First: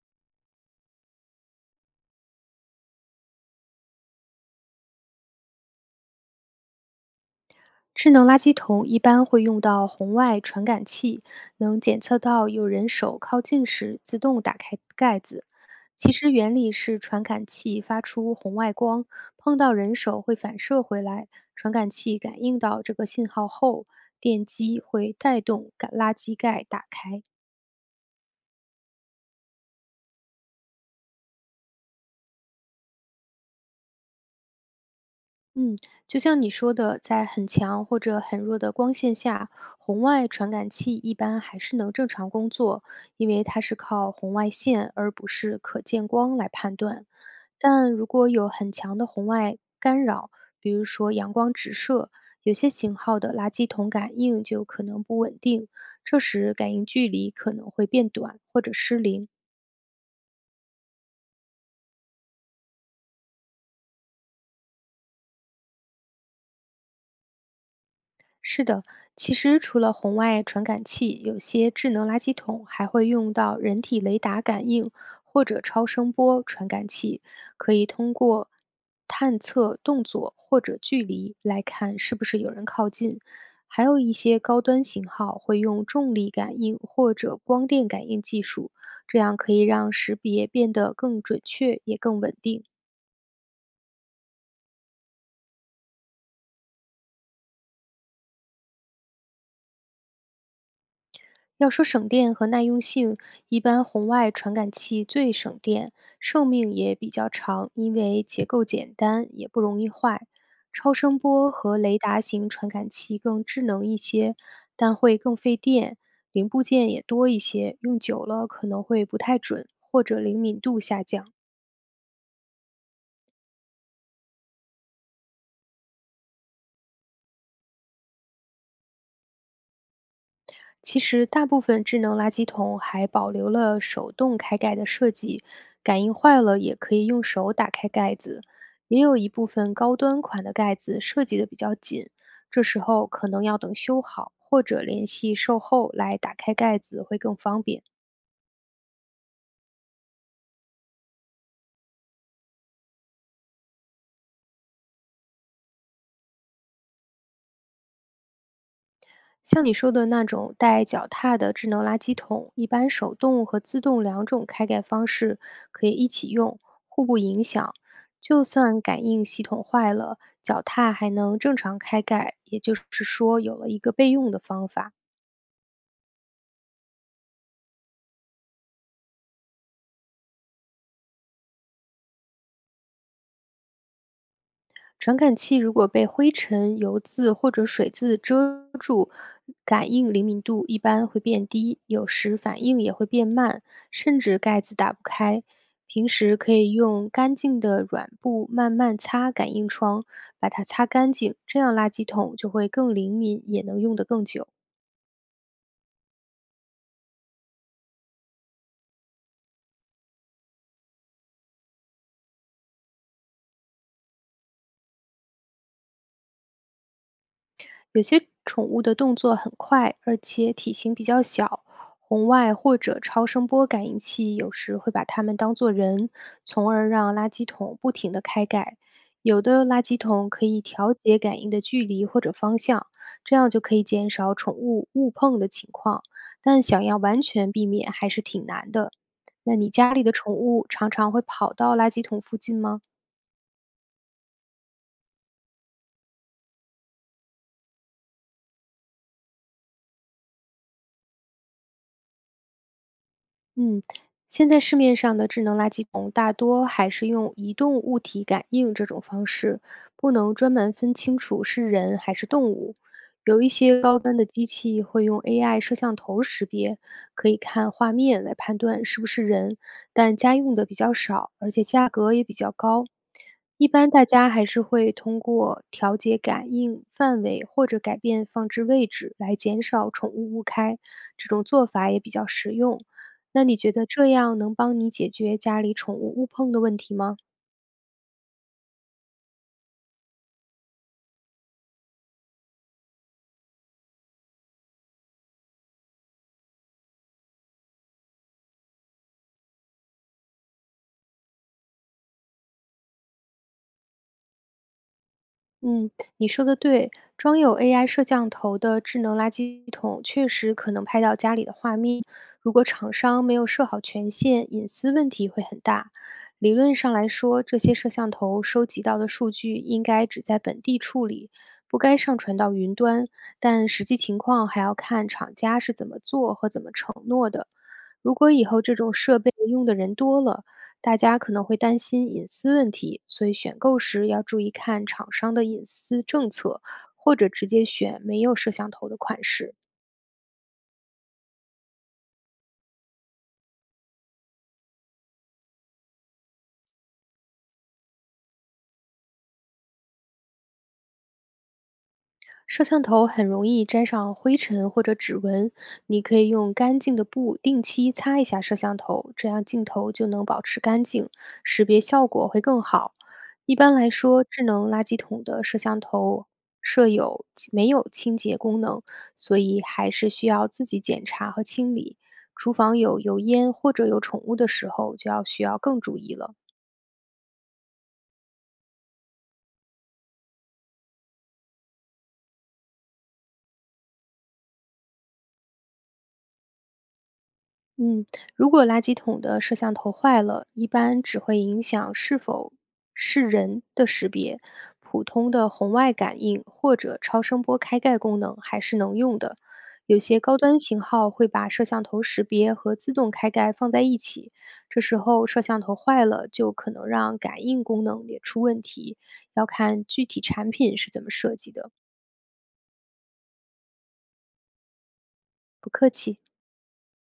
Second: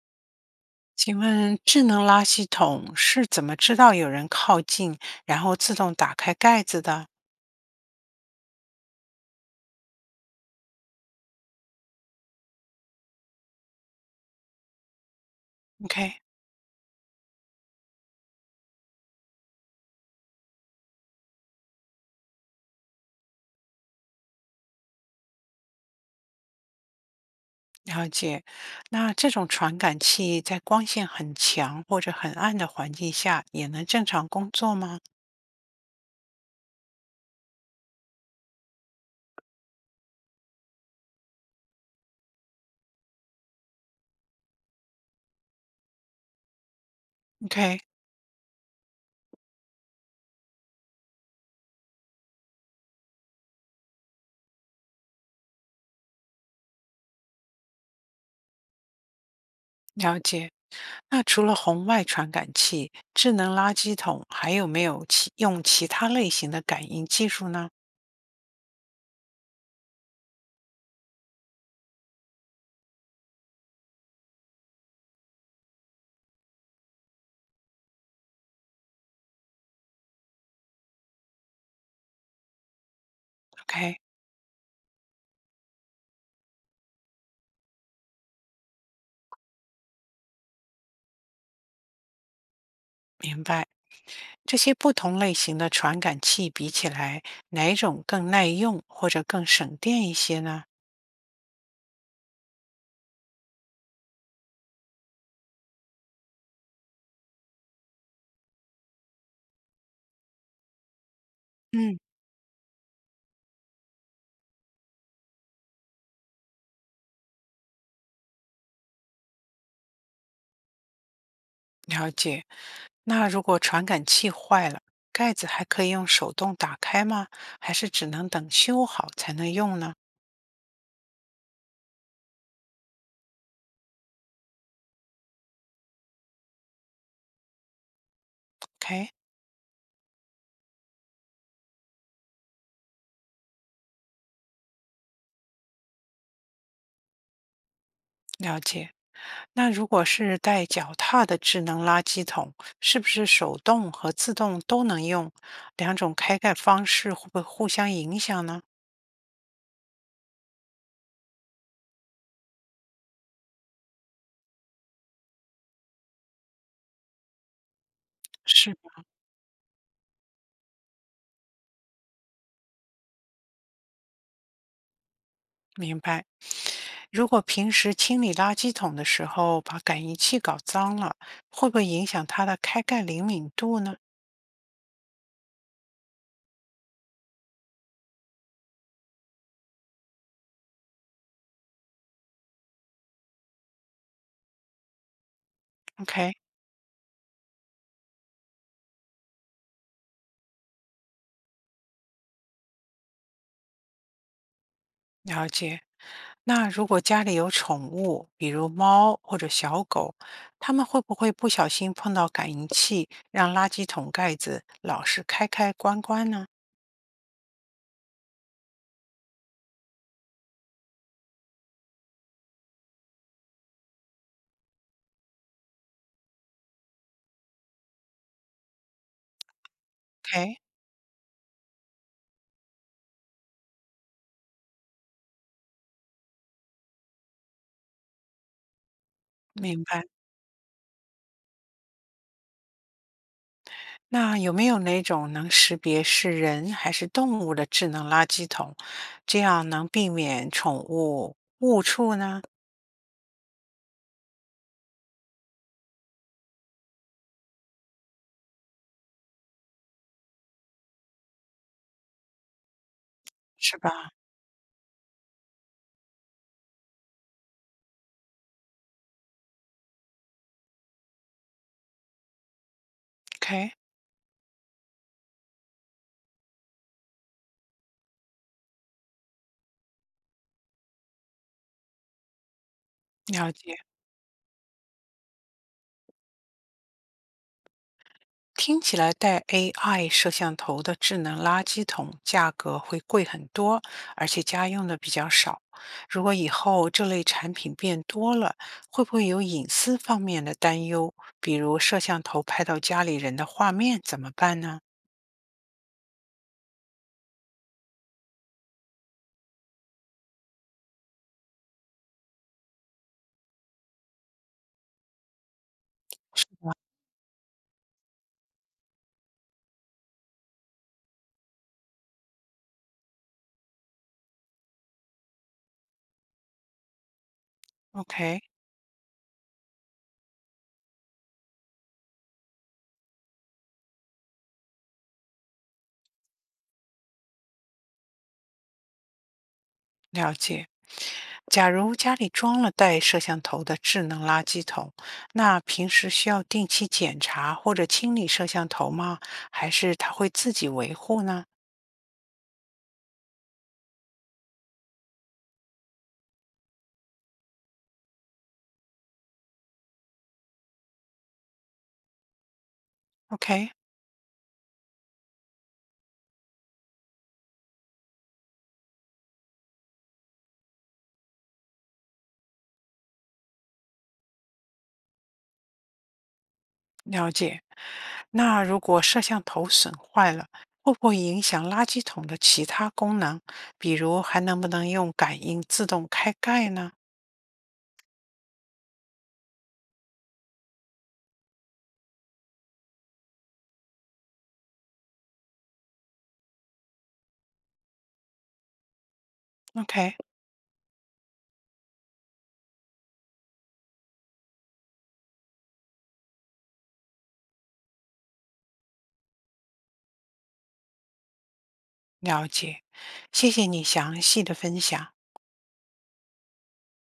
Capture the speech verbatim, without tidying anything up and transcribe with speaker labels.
Speaker 1: 请问智能垃圾桶是怎么知道有人靠近，然后自动打开盖子的
Speaker 2: 智能垃圾桶一般会用到红外传感器，能检测到有人手靠近时自动打开盖子。其
Speaker 1: ？OK，
Speaker 2: 实原理是传感器发出红外光，碰到人手会反射回来。传感器感应到这个信号后，电机会带动感垃圾盖打开。
Speaker 1: 了解。那这种传感器在光线很强或者很暗的环境下也能正常工作吗
Speaker 2: 嗯，就像你说的，在很强或者很弱的光线下，红外传感器一般还是能正常工作，因为它是靠红外线而不是可见光来判断。
Speaker 1: ？OK，
Speaker 2: 但如果有很强的红外干扰，比如说阳光直射，有些型号的垃圾桶感应就可能不稳定，这时感应距离可能会变短或者失灵。
Speaker 1: 了解。那除了红外传感器，智能垃圾桶还有没有其用其他类型的感应技术呢
Speaker 2: 是的，其实除了红外传感器，有些智能垃圾桶还会用到人体雷达感应或者超声波传感器，可以通过探测动作或者距离来看是不是有人靠近。还
Speaker 1: ？OK，
Speaker 2: 有一些高端型号会用重力感应或者光电感应技术，这样可以让识别变得更准确也更稳定。
Speaker 1: 明白。这些不同类型的传感器比起来，哪种更耐用或者更省电一些呢？
Speaker 2: 要说省电和耐用性，一般红外传感器最省电，寿命也比较长，因为结构简单，也不容易坏。超声波和
Speaker 1: 嗯，
Speaker 2: 雷达型传感器更智能一些，但会更费电，零部件也多一些，用久了可能会不太准，或者灵敏度下降。
Speaker 1: 了解。那如果传感器坏了，盖子还可以用手动打开吗？还是只能等修好才能用呢
Speaker 2: 其实，大部分智能垃圾桶还保留了手动开盖的设计，感应坏了也可以用手打开盖子。也
Speaker 1: ？OK，
Speaker 2: 有一部分高端款的盖子设计的比较紧，这时候可能要等修好或者联系售后来打开盖子会更方便。
Speaker 1: 了解。那如果是带脚踏的智能垃圾桶，是不是手动和自动都能用？两种开盖方式会不会互相影响呢？
Speaker 2: 像你说的那种带脚踏的智能垃圾桶，一般手动和自动两种开盖方式可以一起用，互不影响。就
Speaker 1: 是
Speaker 2: 算感应系统坏了，脚踏还能正常开盖，也就是说有了一个备用的方法。
Speaker 1: 明白。如果平时清理垃圾桶的时候把感应器搞脏了，会不会影响它的开盖灵敏度呢
Speaker 2: 传感器如果被灰尘、油渍或者水渍遮住，感应灵敏度一般会变低，有时反应也会变慢，甚至盖子打不开。平
Speaker 1: ？OK，
Speaker 2: 时可以用干净的软布慢慢擦感应窗，把它擦干净，这样垃圾桶就会更灵敏，也能用得更久。
Speaker 1: 了解。那如果家里有宠物，比如猫或者小狗，它们会不会不小心碰到感应器，让垃圾桶盖子老是开开关关呢
Speaker 2: 有些宠物的动作很快，而且体型比较小，红外或者超声波感应器有时会把它们当作人，从而让垃圾桶不停地开盖。有的垃圾桶可
Speaker 1: ？OK，
Speaker 2: 以调节感应的距离或者方向，这样就可以减少宠物误碰的情况。但想要完全避免还是挺难的。那你
Speaker 1: 明
Speaker 2: 家里
Speaker 1: 白。
Speaker 2: 的宠物常常会跑到垃圾桶附近吗？
Speaker 1: 那有没有哪种能识别是人还是动物的智能垃圾桶，这样能避免宠物误触呢？
Speaker 2: 嗯，现在市面上的智能垃圾桶大多还是用移动物体感应这种方式，不能专门分清楚是人还是动物。有一
Speaker 1: 是
Speaker 2: 些高
Speaker 1: 吧？
Speaker 2: 端的机器会用 A I 摄像头识别，可以看画面来判断是不是人，但家用的比较少，而且价格也比较高。一
Speaker 1: OK，
Speaker 2: 般大家还是会通过调节感应范围或者改变放置位置来减少宠物误开，这种做法也比较实用。那
Speaker 1: 了
Speaker 2: 你觉
Speaker 1: 解。
Speaker 2: 得这样能帮你解决家里宠物误碰的问题吗？
Speaker 1: 听起来带 A I 摄像头的智能垃圾桶价格会贵很多，而且家用的比较少。如果以后这类产品变多了，会不会有隐私方面的担忧？比如摄像头拍到家里人的画面怎么办呢
Speaker 2: 嗯，你说的对，装有 A I 摄像头的智能垃圾桶确实可能拍到家里的画面，如果厂商没有设好权限，隐私问题会很大。理论上来说，这些摄像头收集到的数据应该只在本地处理，不该上传到云端，但实际情况还要看厂家是怎么做和怎么承诺的。如果
Speaker 1: ？OK，
Speaker 2: 以后这种设备用的人多了，大家可能会担心隐私问题，所以选购时要注意看厂商的隐私政策，或者直接选没有摄像头的款式。
Speaker 1: 了解。假如家里装了带摄像头的智能垃圾桶，那平时需要定期检查或者清理摄像头吗？还是它会自己维护呢？
Speaker 2: 摄像头很容易沾上灰尘或者指纹，你可以用干净的布定期擦一下摄像头，这样镜头就能保持干净，识别效果会更好。一
Speaker 1: OK，
Speaker 2: 般来说，智能垃圾桶的摄像头设有没有清洁功能，所以还是需要自己检查和清理。厨房有油烟或者有宠物的时候，就要需要更注意了。
Speaker 1: 了解。那如果摄像头损坏了，会不会影响垃圾桶的其他功能？比如还能不能用感应自动开盖呢
Speaker 2: 嗯，如果垃圾桶的摄像头坏了，一般只会影响是否是人的识别，普通的红外感应或者超声波开盖功能还是能用的。有
Speaker 1: ？OK，
Speaker 2: 些高端型号会把摄像头识别和自动开盖放在一起，这时候摄像头坏了就可能让感应功能也出问题，要看具体产品是怎么设计的。
Speaker 1: 了解。谢谢你详细的分享。
Speaker 2: 不客气。